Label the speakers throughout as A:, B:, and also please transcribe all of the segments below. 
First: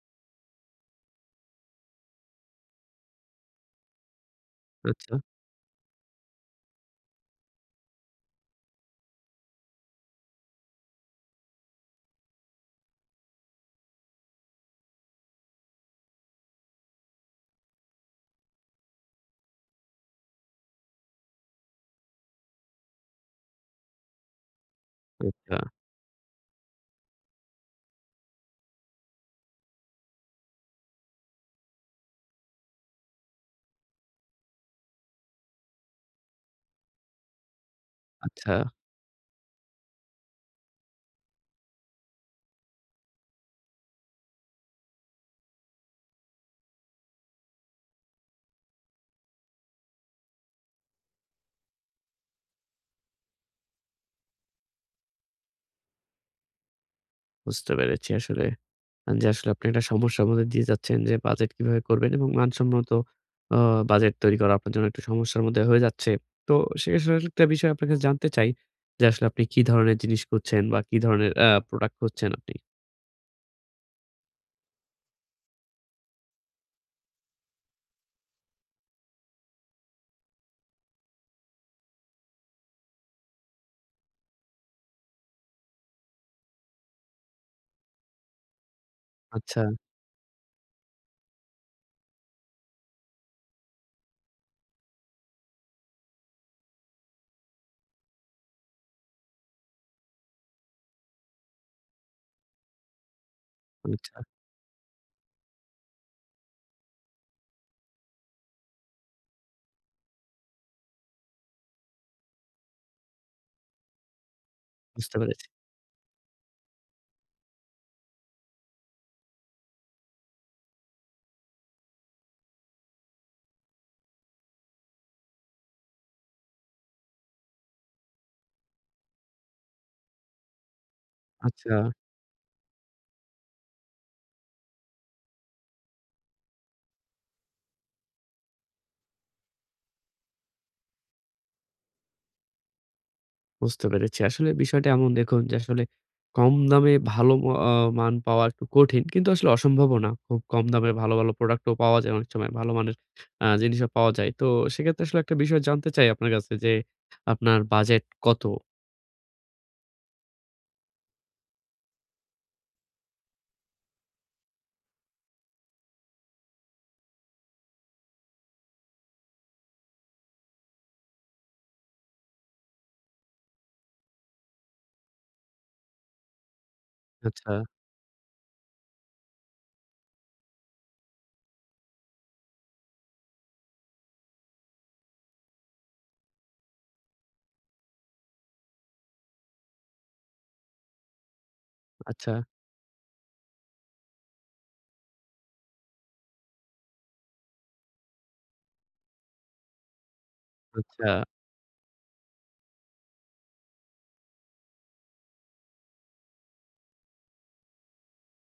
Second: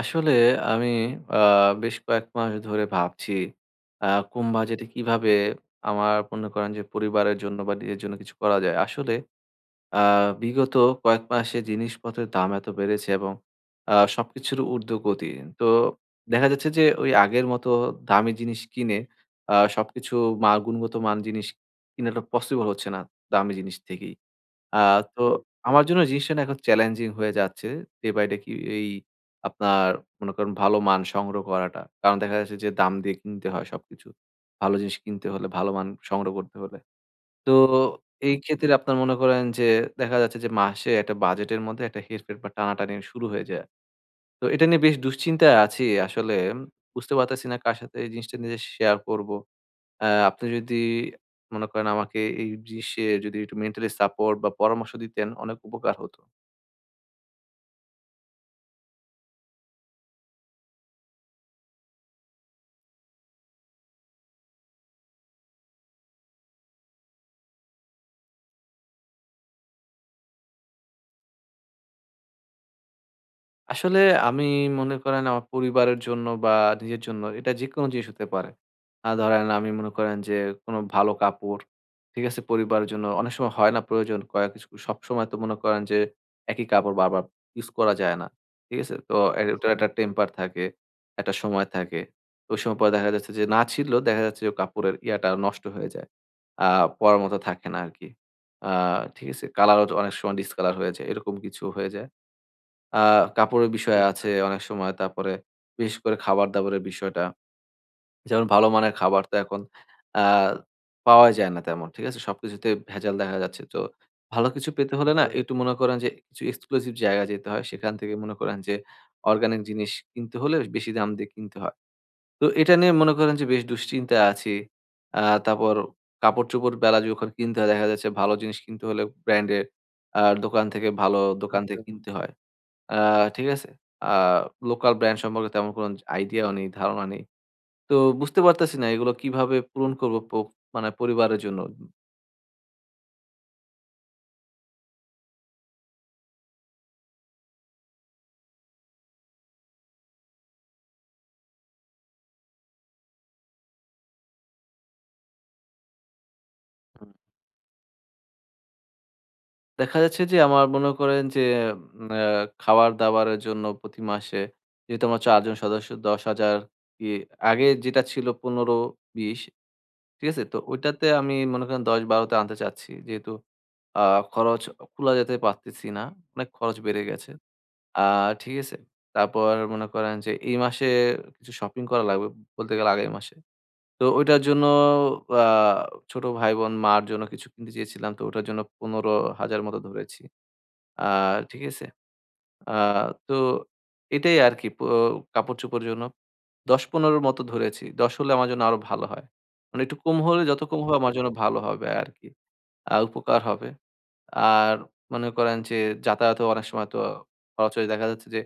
A: আসলে আমি আ বেশ কয়েক মাস ধরে ভাবছি আ কম বাজেটে
B: আচ্ছা,
A: কিভাবে আমার মনে করেন যে পরিবারের জন্য বা নিজের জন্য কিছু করা যায়। আসলে আ বিগত কয়েক মাসে জিনিসপত্রের দাম এত বেড়েছে এবং সবকিছুর ঊর্ধ্বগতি। তো দেখা যাচ্ছে যে ওই আগের মতো দামি জিনিস কিনে সবকিছু মা গুণগত মান জিনিস কিনাটা পসিবল হচ্ছে না দামি জিনিস থেকেই। আ তো
B: আচ্ছা,
A: আমার জন্য জিনিসটা না এখন চ্যালেঞ্জিং হয়ে যাচ্ছে। ডে বাই ডে কি এই আপনার মনে করেন ভালো মান সংগ্রহ করাটা। কারণ দেখা যাচ্ছে যে দাম দিয়ে কিনতে হয় সবকিছু। ভালো জিনিস কিনতে হলে, ভালো মান সংগ্রহ করতে হলে। তো এই
B: আচ্ছা।
A: ক্ষেত্রে আপনার মনে করেন যে দেখা যাচ্ছে যে মাসে একটা বাজেটের মধ্যে একটা হেরফের বা টানাটানি শুরু হয়ে যায়। তো এটা নিয়ে বেশ দুশ্চিন্তায় আছি আসলে। বুঝতে পারতেছি না কার সাথে এই জিনিসটা নিয়ে যে শেয়ার করব। আ আপনি যদি মনে করেন আমাকে এই জিনিসে যদি একটু মেন্টালি সাপোর্ট বা পরামর্শ দিতেন অনেক উপকার হতো।
B: বুঝতে পেরেছি আসলে যে আসলে আপনি একটা সমস্যার মধ্যে দিয়ে যাচ্ছেন যে বাজেট কিভাবে করবেন এবং মানসম্মত আ বাজেট তৈরি করা আপনার জন্য একটু সমস্যার মধ্যে হয়ে যাচ্ছে। তো সেক্ষেত্রে একটা বিষয় আপনার কাছে জানতে চাই যে আসলে আপনি কি ধরনের জিনিস খুঁজছেন বা কি ধরনের প্রোডাক্ট খুঁজছেন আপনি?
A: আসলে আমি মনে করেন আমার পরিবারের জন্য বা নিজের জন্য এটা যেকোনো জিনিস হতে পারে। ধরেন আমি মনে করেন যে কোনো ভালো কাপড়, ঠিক আছে? পরিবারের জন্য অনেক সময় হয় না প্রয়োজন কয়েক কিছু সবসময় তো মনে করেন যে একই কাপড় বারবার ইউজ করা যায় না। ঠিক আছে? তো এ ওটার
B: আচ্ছা,
A: আচ্ছা। একটা টেম্পার থাকে, একটা সময় থাকে। তো ওই সময় পরে দেখা যাচ্ছে যে না ছিঁড়লেও দেখা যাচ্ছে যে কাপড়ের ইয়াটা নষ্ট হয়ে যায়। আ পরার মতো থাকে না আরকি। আ ঠিক আছে? কালারও অনেক সময় ডিসকালার হয়ে যায়। এরকম কিছু হয়ে যায়। আ কাপড়ের বিষয়
B: আচ্ছা,
A: আছে অনেক সময়। তারপরে বিশেষ করে খাবার-দাবারের বিষয়টা। যেমন ভালো মানের খাবার তো এখন আ পাওয়াই যায় না তেমন। ঠিক আছে? সবকিছুতে ভেজাল দেখা যাচ্ছে। তো ভালো কিছু পেতে হলে
B: বুঝতে
A: না হুম।
B: পেরেছি।
A: একটু মনে করেন যে কিছু এক্সক্লুসিভ জায়গায় যেতে হয়। সেখান থেকে মনে করেন যে অর্গানিক জিনিস কিনতে হলে বেশি দাম দিয়ে কিনতে হয়। তো এটা নিয়ে মনে করেন যে বেশ দুশ্চিন্তায় আছি। আ তারপর কাপড়-চোপড় বেলা যখন কিনতে হয় দেখা যাচ্ছে ভালো জিনিস কিনতে হলে ব্র্যান্ডের দোকান থেকে ভালো দোকান আচ্ছা।
B: আচ্ছা।
A: থেকে কিনতে হয়। আ ঠিক আছে? আ লোকাল ব্র্যান্ড সম্পর্কে তেমন কোনো আইডিয়াও নেই, ধারণা নেই। তো বুঝতে পারতেছি না এগুলো কিভাবে পূরণ করব প মানে পরিবারের জন্য।
B: বুঝতে পেরেছি। আসলে বিষয়টা এমন দেখুন যে আসলে কম দামে ভালো ম আ মান পাওয়া একটু কঠিন। কিন্তু আসলে অসম্ভবও না। খুব কম দামে ভালো, ভালো প্রোডাক্টও পাওয়া যায় অনেক সময়। ভালো মানের জিনিসও পাওয়া যায়। তো সেক্ষেত্রে আসলে একটা বিষয় জানতে চাই আপনার কাছে যে
A: হুম।
B: আপনার বাজেট কত?
A: দেখা যাচ্ছে যে আমার মনে করেন যে উম আ খাবার-দাবারের জন্য প্রতি মাসে যেহেতু আমরা ৪ জন সদস্য ১০,০০০ কি আগে যেটা ছিল ১৫-২০ ঠিক আছে? তো ওইটাতে আমি মনে করেন ১০-১২ তে আনতে চাচ্ছি। যেহেতু আ খরচ কুলায় যেতে পারতেছি না। অনেক খরচ বেড়ে গেছে।
B: আচ্ছা,
A: আ ঠিক আছে? তারপর মনে করেন যে এই মাসে কিছু শপিং করা লাগবে বলতে গেলে আগামী মাসে। তো ওইটার জন্য আ ছোট ভাই-বোন মার জন্য কিছু কিনতে চেয়েছিলাম। তো ওটার জন্য ১৫,০০০ মতো ধরেছি। আ ঠিক আছে?
B: আচ্ছা,
A: আ তো এটাই আরকি প কাপড়-চোপড়ের জন্য ১০-১৫ র মতো ধরেছি। ১০ হলে আমার জন্য আরো ভালো হয়। মানে একটু কম হলে যত কম হবে
B: আচ্ছা,
A: আমার জন্য ভালো হবে আরকি। উপকার হবে। আর মনে করেন যে যাতায়াতেও অনেক সময় তো খরচ হয়ে দেখা যাচ্ছে যে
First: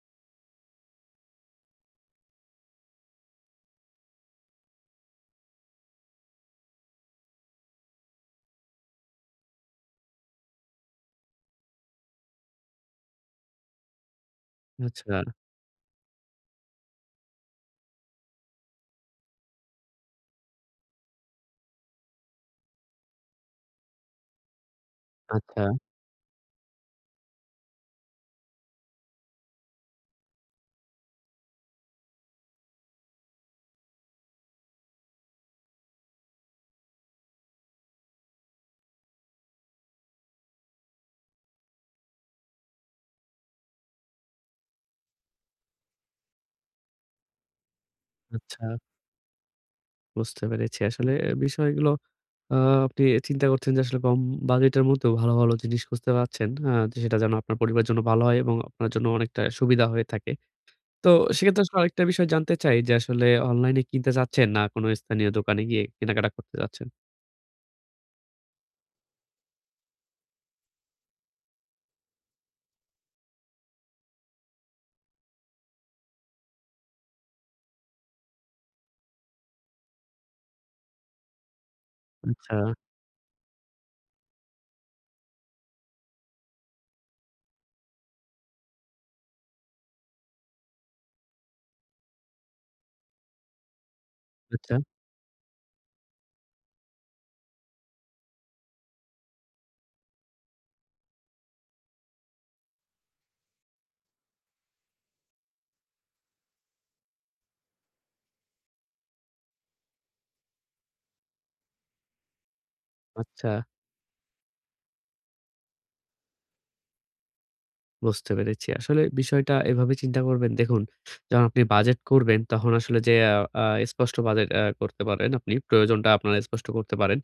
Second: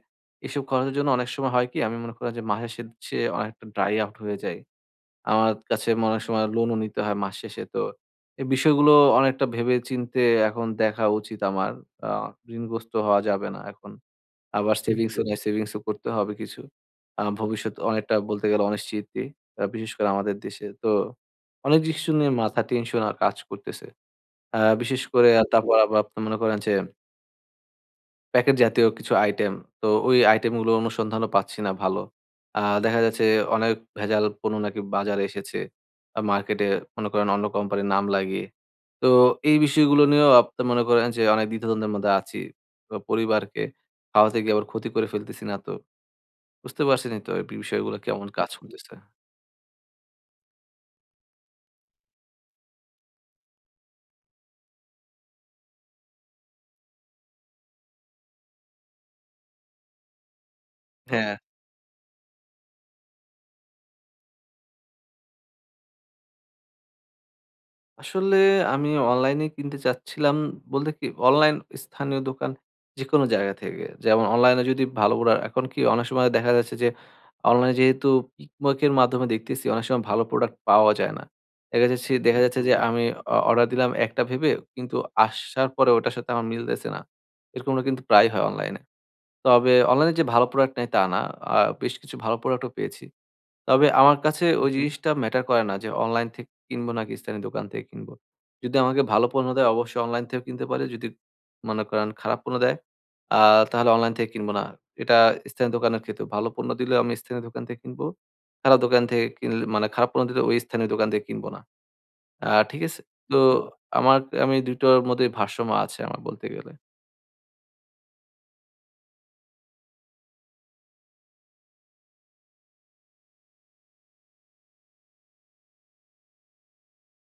A: এসব খরচের জন্য অনেক সময় হয় কি আমি মনে করেন যে মাসের শেষে অনেকটা ড্রাই আউট হয়ে যায়। আমার কাছে অনেক সময় লোনও নিতে হয় মাস শেষে। তো এই বিষয়গুলো অনেকটা ভেবে চিন্তে এখন দেখা উচিত আমার। আ ঋণগ্রস্ত হওয়া যাবে না এখন। আবার
B: আচ্ছা,
A: সেভিংসও একদম। নাই, সেভিংসও করতে হবে কিছু। ভবিষ্যৎ অনেকটা বলতে গেলে অনিশ্চিতই। বিশেষ করে আমাদের দেশে। তো অনেক কিছু নিয়ে মাথা টেনশন আর কাজ করতেছে। বিশেষ করে
B: আচ্ছা,
A: তারপর আবার আপনি মনে করেন যে প্যাকেট জাতীয় কিছু আইটেম। তো ওই আইটেমগুলো অনুসন্ধানও পাচ্ছি না ভালো। দেখা যাচ্ছে অনেক ভেজাল পণ্য নাকি বাজারে এসেছে। মার্কেটে মনে করেন অন্য কোম্পানির নাম লাগিয়ে। তো এই বিষয়গুলো নিয়েও আপনি মনে করেন যে অনেক দ্বিধাদ্বন্দ্বের মধ্যে আছি। তো পরিবারকে খাওয়াতে গিয়ে আবার ক্ষতি করে ফেলতেছি না তো। বুঝতে পারছেনই তো এই বিষয়গুলো কেমন কাজ
B: আচ্ছা।
A: করতেছে।
B: বুঝতে পেরেছি। আসলে বিষয়গুলো আ আপনি চিন্তা করছেন যে আসলে কম বাজেটের মধ্যেও ভালো, ভালো জিনিস খুঁজতে পারছেন। সেটা যেন আপনার পরিবারের জন্য ভালো হয় এবং আপনার জন্য অনেকটা সুবিধা হয়ে থাকে। তো
A: হ্যাঁ।
B: সেক্ষেত্রে আসলে আরেকটা বিষয় জানতে চাই যে আসলে অনলাইনে কিনতে চাচ্ছেন না কোনো স্থানীয় দোকানে গিয়ে কেনাকাটা করতে চাচ্ছেন?
A: আসলে আমি অনলাইনে কিনতে চাচ্ছিলাম বলতে কি অনলাইন স্থানীয় দোকান যেকোনো জায়গা থেকে। যেমন অনলাইনে যদি ভালো প্রোডাক্ট এখন কি অনেক সময় দেখা যাচ্ছে যে অনলাইনে যেহেতু পিকমোকে এর মাধ্যমে দেখতেছি অনেক সময় ভালো প্রোডাক্ট পাওয়া যায় না। দেখা যাচ্ছে দেখা
B: আচ্ছা,
A: যাচ্ছে যে আমি অ অর্ডার দিলাম একটা ভেবে কিন্তু আসার পরে ওটার সাথে আমার মিলতেছে না। এরকমটা কিন্তু প্রায়ই হয় অনলাইনে। তবে অনলাইনে যে ভালো প্রোডাক্ট নেই তা না। আ বেশ কিছু ভালো প্রোডাক্টও পেয়েছি। তবে আমার কাছে ওই
B: আচ্ছা,
A: জি। জিনিসটা ম্যাটার করে না যে অনলাইন থেকে কিনবো নাকি স্থানীয় দোকান থেকে কিনবো। যদি আমাকে ভালো পণ্য দেয় অবশ্যই অনলাইন থেকেও কিনতে পারি। যদি মনে করেন খারাপ পণ্য দেয় আ তাহলে অনলাইন থেকে কিনব না। এটা স্থানীয় দোকানের ক্ষেত্রে। ভালো পণ্য দিলেও আমি স্থানীয় দোকান থেকে কিনবো। খারাপ দোকান থেকে কিনলে মানে খারাপ পণ্য দিলে ওই স্থানীয় দোকান থেকে কিনব না। ঠিক আছে? তো
B: আচ্ছা।
A: আমার আমি ২ টোর মধ্যে ভারসাম্য আছে আমার বলতে গেলে।
B: বুঝতে পেরেছি। আসলে বিষয়টা এভাবে চিন্তা করবেন। দেখুন, যখন আপনি বাজেট করবেন তখন আসলে যে আ আ স্পষ্ট বাজেট করতে পারেন আপনি। প্রয়োজনটা আপনার স্পষ্ট করতে পারেন।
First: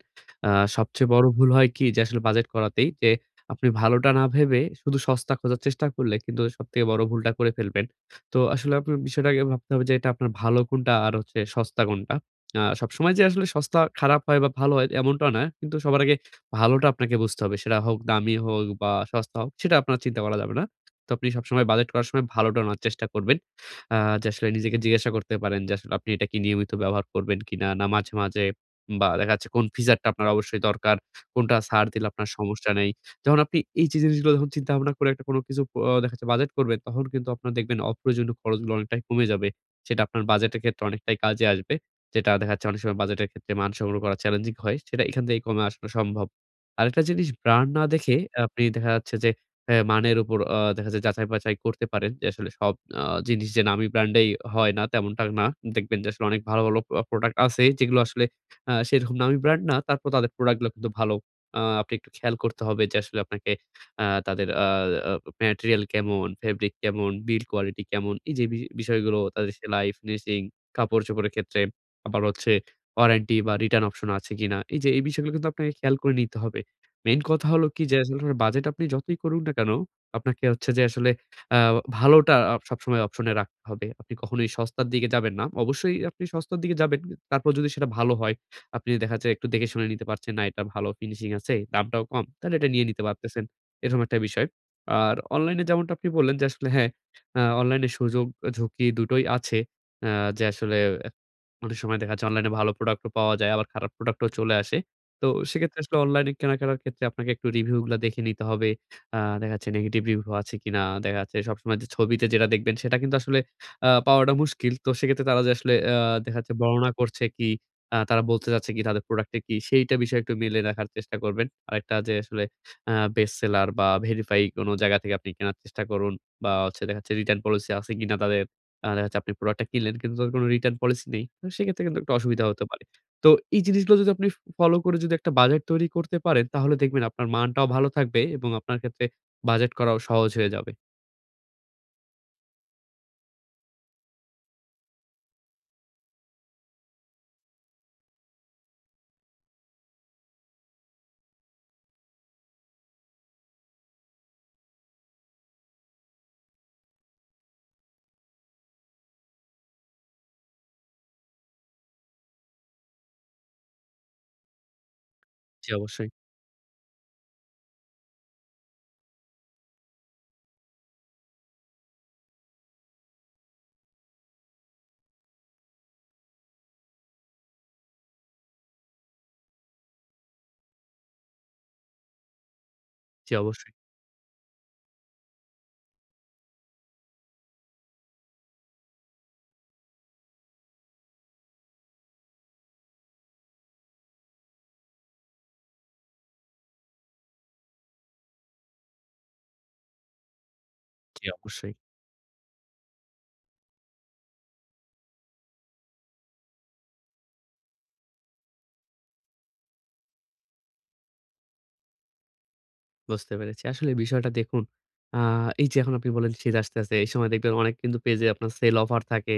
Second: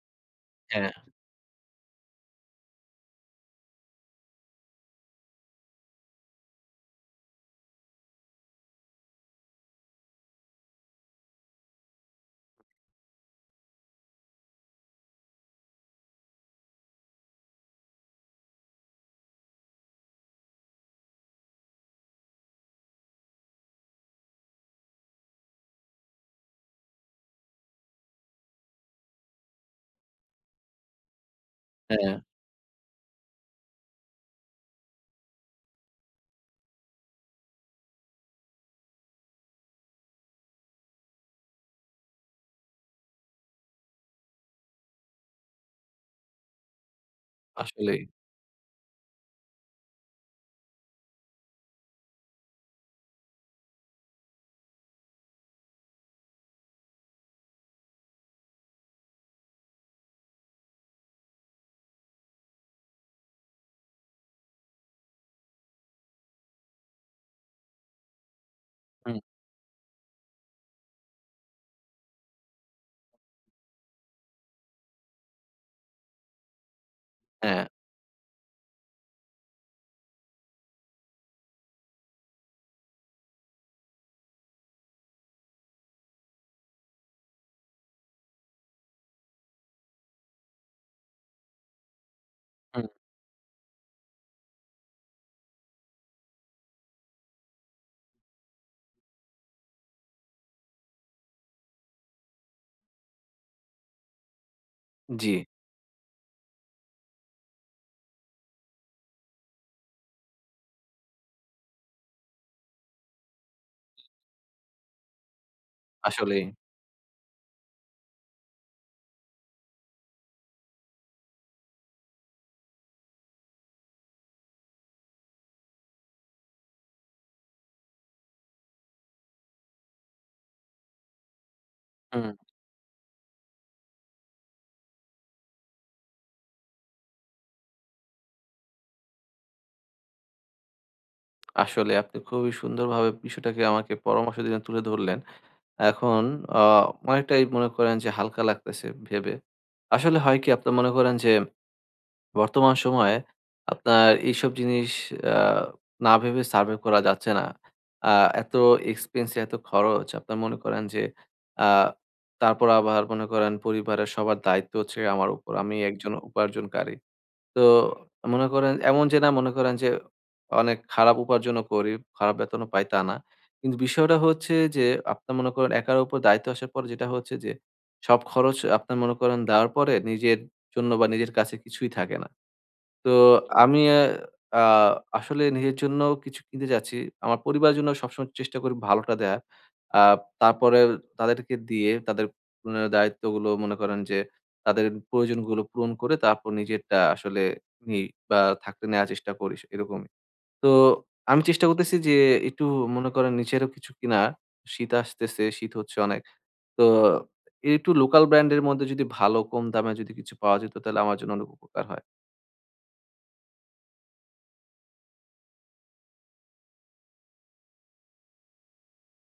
B: আ
A: হ্যাঁ,
B: সবচেয়ে বড় ভুল হয় কি যে আসলে বাজেট করাতেই যে আপনি ভালোটা না ভেবে শুধু সস্তা খোঁজার চেষ্টা করলে কিন্তু সবথেকে বড় ভুলটা করে ফেলবেন। তো আসলে আপনার বিষয়টাকে ভাবতে হবে যে এটা আপনার ভালো কোনটা আর হচ্ছে সস্তা কোনটা। সবসময় যে আসলে সস্তা খারাপ হয় বা ভালো হয় এমনটা না। কিন্তু সবার আগে ভালোটা আপনাকে বুঝতে হবে। সেটা হোক দামি হোক বা সস্তা হোক সেটা আপনার চিন্তা করা যাবে না। তো আপনি সবসময় বাজেট করার সময় ভালোটা নেওয়ার চেষ্টা করবেন। আ যে আসলে নিজেকে জিজ্ঞাসা করতে পারেন যে আসলে আপনি এটা কি নিয়মিত ব্যবহার করবেন কিনা? না মাঝে, মাঝে বা দেখা যাচ্ছে কোন ফিচারটা আপনার অবশ্যই দরকার, কোনটা ছাড় দিলে
A: হ্যাঁ
B: আপনার সমস্যা নেই। যখন আপনি এই যে জিনিসগুলো যখন চিন্তাভাবনা করে একটা কোনো কিছু দেখা যাচ্ছে বাজেট করবেন, তখন কিন্তু আপনার দেখবেন অপ্রয়োজনীয় খরচগুলো অনেকটাই কমে যাবে। সেটা আপনার বাজেটের ক্ষেত্রে অনেকটাই কাজে আসবে। যেটা দেখা যাচ্ছে অনেক সময় বাজেটের ক্ষেত্রে মান সংগ্রহ করা চ্যালেঞ্জিং হয়। সেটা এখান থেকে কমে আসানো সম্ভব। আরেকটা জিনিস ব্র্যান্ড না
A: আসলেই।
B: দেখে আপনি দেখা যাচ্ছে যে হ্যাঁ, মানের উপর দেখা যায় যাচাই-বাছাই করতে পারেন যে আসলে সব জিনিস যে নামি ব্র্যান্ডেই হয় না তেমনটা না। দেখবেন যে আসলে অনেক ভালো, ভালো প্রোডাক্ট আছে যেগুলো আসলে সেরকম নামি ব্র্যান্ড না। তারপর তাদের প্রোডাক্টগুলো কিন্তু ভালো। আপনি একটু খেয়াল করতে হবে যে আসলে আপনাকে তাদের আ আ ম্যাটেরিয়াল কেমন, ফেব্রিক কেমন, বিল্ড কোয়ালিটি কেমন। এই যে
A: হুম,
B: বিষয়গুলো তাদের সেলাই, ফিনিশিং, কাপড়-চোপড়ের ক্ষেত্রে আবার হচ্ছে ওয়ারেন্টি বা রিটার্ন অপশন আছে কিনা। এই যে এই বিষয়গুলো কিন্তু আপনাকে খেয়াল করে নিতে হবে। মেইন কথা
A: হ্যাঁ,
B: হলো কি যে আসলে আপনার বাজেট আপনি যতই করুন না কেন, আপনাকে হচ্ছে যে আসলে আ ভালোটা সবসময় অপশনে রাখতে হবে। আপনি কখনোই সস্তার দিকে যাবেন না। অবশ্যই আপনি সস্তার দিকে যাবেন। তারপর যদি সেটা ভালো হয়, আপনি দেখা যায় একটু দেখে শুনে নিতে পারছেন, না এটা ভালো ফিনিশিং আছে, দামটাও কম, তাহলে এটা নিয়ে
A: হুম,
B: নিতে পারতেছেন। এরকম একটা বিষয়। আর অনলাইনে যেমনটা আপনি বললেন যে আসলে হ্যাঁ, অনলাইনে সুযোগ ঝুঁকি দুটোই আছে। আ যে আসলে অনেক সময় দেখা যাচ্ছে অনলাইনে ভালো প্রোডাক্ট ও পাওয়া যায় আবার খারাপ প্রোডাক্ট ও চলে আসে। তো
A: জি
B: সেক্ষেত্রে আসলে অনলাইনে কেনাকাটার ক্ষেত্রে আপনাকে একটু রিভিউ গুলা দেখে নিতে হবে। দেখা যাচ্ছে নেগেটিভ রিভিউ আছে কিনা? দেখা যাচ্ছে সবসময় যে ছবিতে যেটা দেখবেন সেটা কিন্তু আসলে পাওয়াটা মুশকিল। তো সেক্ষেত্রে তারা যে আসলে দেখা
A: আসলেই।
B: যাচ্ছে বর্ণনা করছে কি, তারা বলতে চাচ্ছে কি তাদের প্রোডাক্টে কি সেইটা বিষয়ে একটু মিলে দেখার চেষ্টা করবেন। আরেকটা যে আসলে বেস্ট সেলার বা ভেরিফাই কোন জায়গা থেকে আপনি কেনার চেষ্টা করুন বা হচ্ছে দেখা যাচ্ছে রিটার্ন পলিসি আছে কিনা তাদের। দেখা যাচ্ছে আপনি প্রোডাক্টটা কিনলেন কিন্তু তাদের কোনো রিটার্ন পলিসি নেই। তো সেক্ষেত্রে কিন্তু একটা
A: হুম।
B: অসুবিধা হতে পারে। তো এই জিনিসগুলো যদি আপনি ফলো করে যদি একটা বাজেট তৈরি করতে পারেন, তাহলে দেখবেন আপনার মানটাও ভালো থাকবে এবং আপনার ক্ষেত্রে বাজেট করাও সহজ হয়ে যাবে।
A: আসলে আপনি খুবই সুন্দরভাবে বিষয়টাকে আমাকে পরামর্শ দিলেন, তুলে ধরলেন। এখন আ অনেকটাই মনে করেন যে হালকা লাগতেছে ভেবে। আসলে হয় কি আপনার মনে করেন যে বর্তমান সময়ে আপনার এইসব জিনিস আ না ভেবে সার্ভাইভ করা যাচ্ছে না। আ এত এক্সপেন্সিভ এত খরচ আপনার মনে করেন যে আ তারপর আবার মনে করেন পরিবারের সবার দায়িত্ব হচ্ছে আমার উপর।
B: জি
A: আমি
B: অবশ্যই,
A: একজন উপার্জনকারী। তো মনে করেন এমন যে না মনে করেন যে অনেক খারাপ উপার্জনও করি, খারাপ বেতনও পাই তা না। কিন্তু বিষয়টা হচ্ছে যে আপনার মনে করেন একার উপর দায়িত্ব আসার পর যেটা হচ্ছে যে সব খরচ আপনার মনে করেন দেওয়ার পরে নিজের জন্য বা নিজের কাছে কিছুই থাকে না। তো
B: জি অবশ্যই,
A: আমি আ আসলে নিজের জন্য কিছু কিনতে চাচ্ছি। আমার পরিবারের জন্য সবসময় চেষ্টা করি ভালোটা দেয়ার। আ তারপরে তাদেরকে দিয়ে তাদের অ্যা দায়িত্বগুলো মনে করেন যে তাদের প্রয়োজনগুলো পূরণ করে তারপর নিজেরটা আসলে নিই বা থাকলে নেয়ার চেষ্টা করি এরকমই। তো
B: জি
A: আমি চেষ্টা
B: অবশ্যই।
A: করতেছি যে একটু মনে করেন নিজেরও কিছু কিনার। শীত আসতেছে, শীত হচ্ছে অনেক। তো একটু লোকাল ব্র্যান্ড এর মধ্যে যদি ভালো কম দামে যদি কিছু পাওয়া যেত তাহলে আমার জন্য অনেক উপকার হয়।
B: বুঝতে পেরেছি। আসলে বিষয়টা দেখুন, আ এই যে এখন আপনি বললেন শীত আসতেছে, এই সময় দেখবেন অনেক কিন্তু পেজে আপনার সেল অফার থাকে।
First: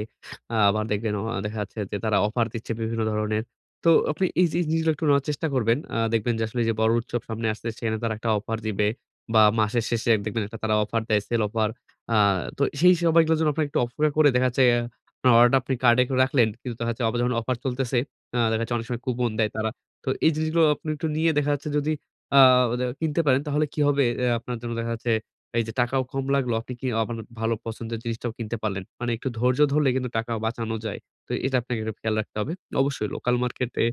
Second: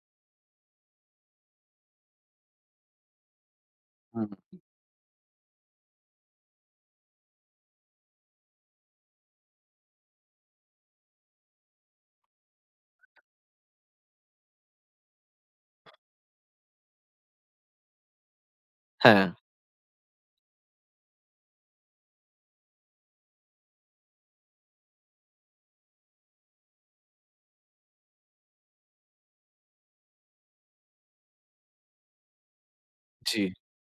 B: আবার দেখবেন দেখা যাচ্ছে যে তারা অফার দিচ্ছে বিভিন্ন ধরনের। তো আপনি
A: হুম,
B: এই যে জিনিসগুলো একটু নেওয়ার চেষ্টা করবেন। দেখবেন যে আসলে এই যে বড় উৎসব সামনে আসছে সেখানে তারা একটা অফার দিবে বা মাসের শেষে এক দেখবেন একটা তারা অফার দেয়, সেল অফার। আ তো সেই সময়গুলোর জন্য আপনার একটু অপেক্ষা করে দেখা যাচ্ছে আহ, আপনার অর্ডারটা আপনি কার্ডে করে রাখলেন। কিন্তু দেখা যাচ্ছে আবার যখন অফার চলতেছে, দেখা যাচ্ছে অনেক সময়
A: হ্যাঁ।
B: কুপন দেয় তারা। তো এই জিনিসগুলো আপনি একটু নিয়ে দেখা যাচ্ছে যদি আ ওদে কিনতে পারেন তাহলে কি হবে? আপনার জন্য দেখা যাচ্ছে এই যে টাকাও কম লাগলো। আপনি কি আপনার ভালো পছন্দের জিনিসটাও কিনতে পারলেন। মানে একটু ধৈর্য ধরলে কিন্তু টাকা বাঁচানো যায়। তো এটা আপনাকে একটু খেয়াল রাখতে হবে। অবশ্যই লোকাল
A: জি,
B: মার্কেটে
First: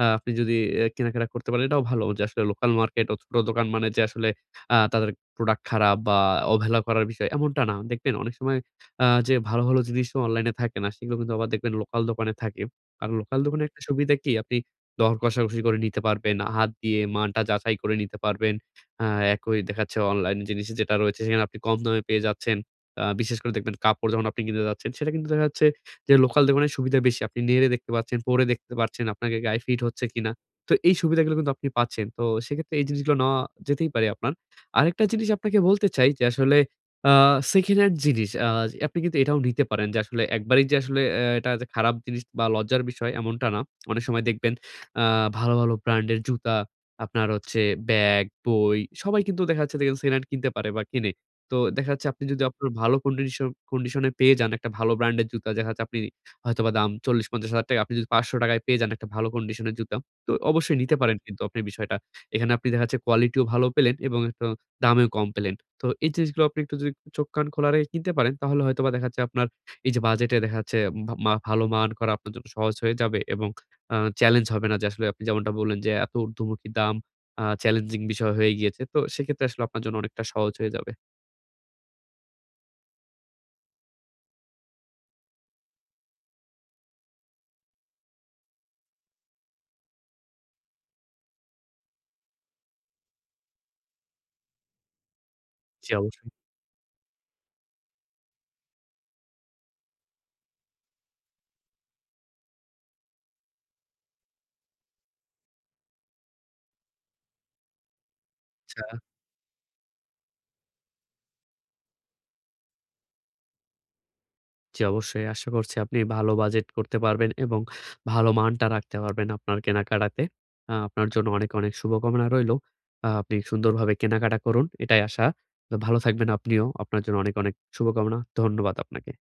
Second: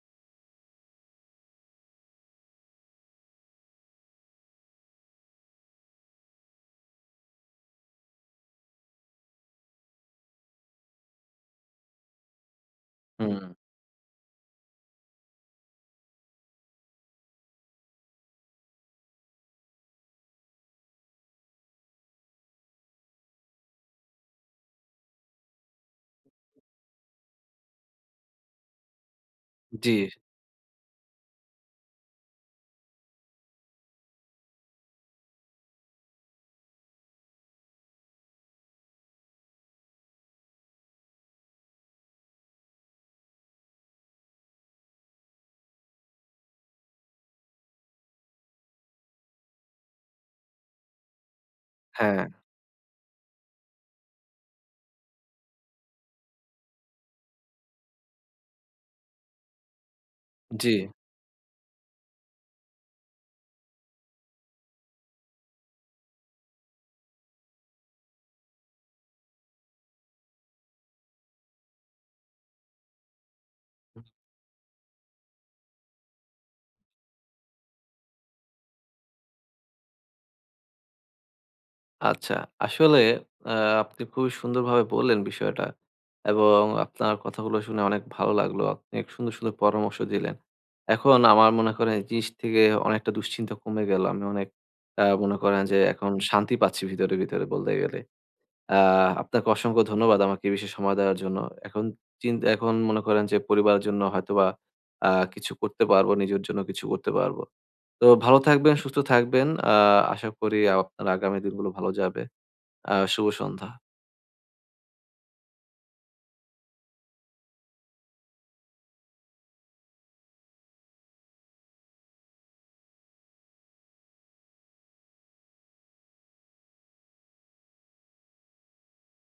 B: আপনি যদি কেনাকাটা করতে পারেন এটাও ভালো যে আসলে লোকাল মার্কেট ও ছোট দোকান মানে যে আসলে তাদের প্রোডাক্ট খারাপ বা অবহেলা করার বিষয় এমনটা না। দেখবেন অনেক সময় যে ভালো, ভালো জিনিসও অনলাইনে থাকে না। সেগুলো কিন্তু আবার দেখবেন লোকাল দোকানে থাকে। আর
A: হুম,
B: লোকাল দোকানে একটা সুবিধা কি আপনি দর কষাকষি করে নিতে পারবেন। হাত দিয়ে মানটা যাচাই করে নিতে পারবেন। আ একই দেখাচ্ছে অনলাইন জিনিস যেটা রয়েছে সেখানে আপনি কম দামে পেয়ে যাচ্ছেন। বিশেষ করে দেখবেন কাপড় যখন আপনি কিনতে যাচ্ছেন সেটা কিন্তু দেখা যাচ্ছে যে লোকাল দোকানের সুবিধা বেশি। আপনি নেড়ে দেখতে পাচ্ছেন, পরে দেখতে পারছেন আপনাকে গায়ে ফিট
A: জি,
B: হচ্ছে কিনা। তো এই সুবিধাগুলো কিন্তু আপনি পাচ্ছেন। তো সেক্ষেত্রে এই জিনিসগুলো নেওয়া যেতেই পারে আপনার। আরেকটা জিনিস আপনাকে বলতে চাই যে আসলে আ সেকেন্ড হ্যান্ড জিনিস আপনি কিন্তু এটাও নিতে পারেন যে আসলে একবারেই যে আসলে এটা যে খারাপ জিনিস বা লজ্জার বিষয় এমনটা না। অনেক সময় দেখবেন আ ভালো, ভালো ব্র্যান্ডের জুতা, আপনার হচ্ছে ব্যাগ, বই সবাই কিন্তু দেখা যাচ্ছে দেখেন সেকেন্ড হ্যান্ড কিনতে পারে বা কিনে। তো দেখা যাচ্ছে আপনি
A: হ্যাঁ,
B: যদি আপনার ভালো কন্ডিশনে পেয়ে যান একটা ভালো ব্র্যান্ডের জুতা দেখা যাচ্ছে আপনি হয়তোবা দাম ৳৪০,000-৳৫০,000 আপনি যদি ৳500 য় পেয়ে যান একটা ভালো কন্ডিশনের জুতা, তো
A: জি।
B: অবশ্যই নিতে পারেন কিন্তু আপনি বিষয়টা। এখানে আপনি দেখা যাচ্ছে কোয়ালিটিও ভালো পেলেন এবং একটু দামেও কম পেলেন। তো এই জিনিসগুলো আপনি একটু যদি চোখ কান খোলা রেখে কিনতে পারেন তাহলে হয়তোবা দেখা যাচ্ছে আপনার এই যে বাজেটে দেখা যাচ্ছে ভা মা ভালো মান করা আপনার জন্য সহজ হয়ে যাবে এবং আ চ্যালেঞ্জ হবে না যে আসলে আপনি যেমনটা বললেন যে এত ঊর্ধ্বমুখী দাম চ্যালেঞ্জিং বিষয় হয়ে গিয়েছে। তো সেক্ষেত্রে আসলে আপনার জন্য অনেকটা সহজ হয়ে যাবে।
A: আচ্ছা, আসলে আ আপনি খুবই সুন্দরভাবে বললেন বিষয়টা এবং আপনার কথাগুলো শুনে অনেক ভালো লাগলো। আপনি এক সুন্দর, সুন্দর পরামর্শ দিলেন। এখন আমার মনে করেন এই জিনিস থেকে অনেকটা দুশ্চিন্তা কমে গেল। আমি অনেক মনে করেন যে
B: জি,
A: এখন
B: অবশ্যই।
A: শান্তি পাচ্ছি ভিতরে, ভিতরে বলতে গেলে। আ আপনাকে অসংখ্য ধন্যবাদ আমাকে এই বিষয়ে সময় দেওয়ার জন্য। এখন চিন্তা এখন মনে করেন যে পরিবারের জন্য হয়তোবা কিছু করতে পারবো, নিজের জন্য কিছু করতে পারবো। তো ভালো থাকবেন,
B: আচ্ছা,
A: সুস্থ থাকবেন। আশা করি আপনার আগামী দিনগুলো ভালো যাবে। শুভ সন্ধ্যা।
B: জি, অবশ্যই। আশা করছি আপনি ভালো বাজেট করতে পারবেন এবং ভালো মানটা রাখতে পারবেন আপনার কেনাকাটাতে। আপনার জন্য অনেক, অনেক শুভকামনা রইলো। আপনি সুন্দরভাবে কেনাকাটা করুন এটাই আশা। তো ভালো থাকবেন আপনিও। আপনার জন্য অনেক, অনেক শুভকামনা। ধন্যবাদ আপনাকে।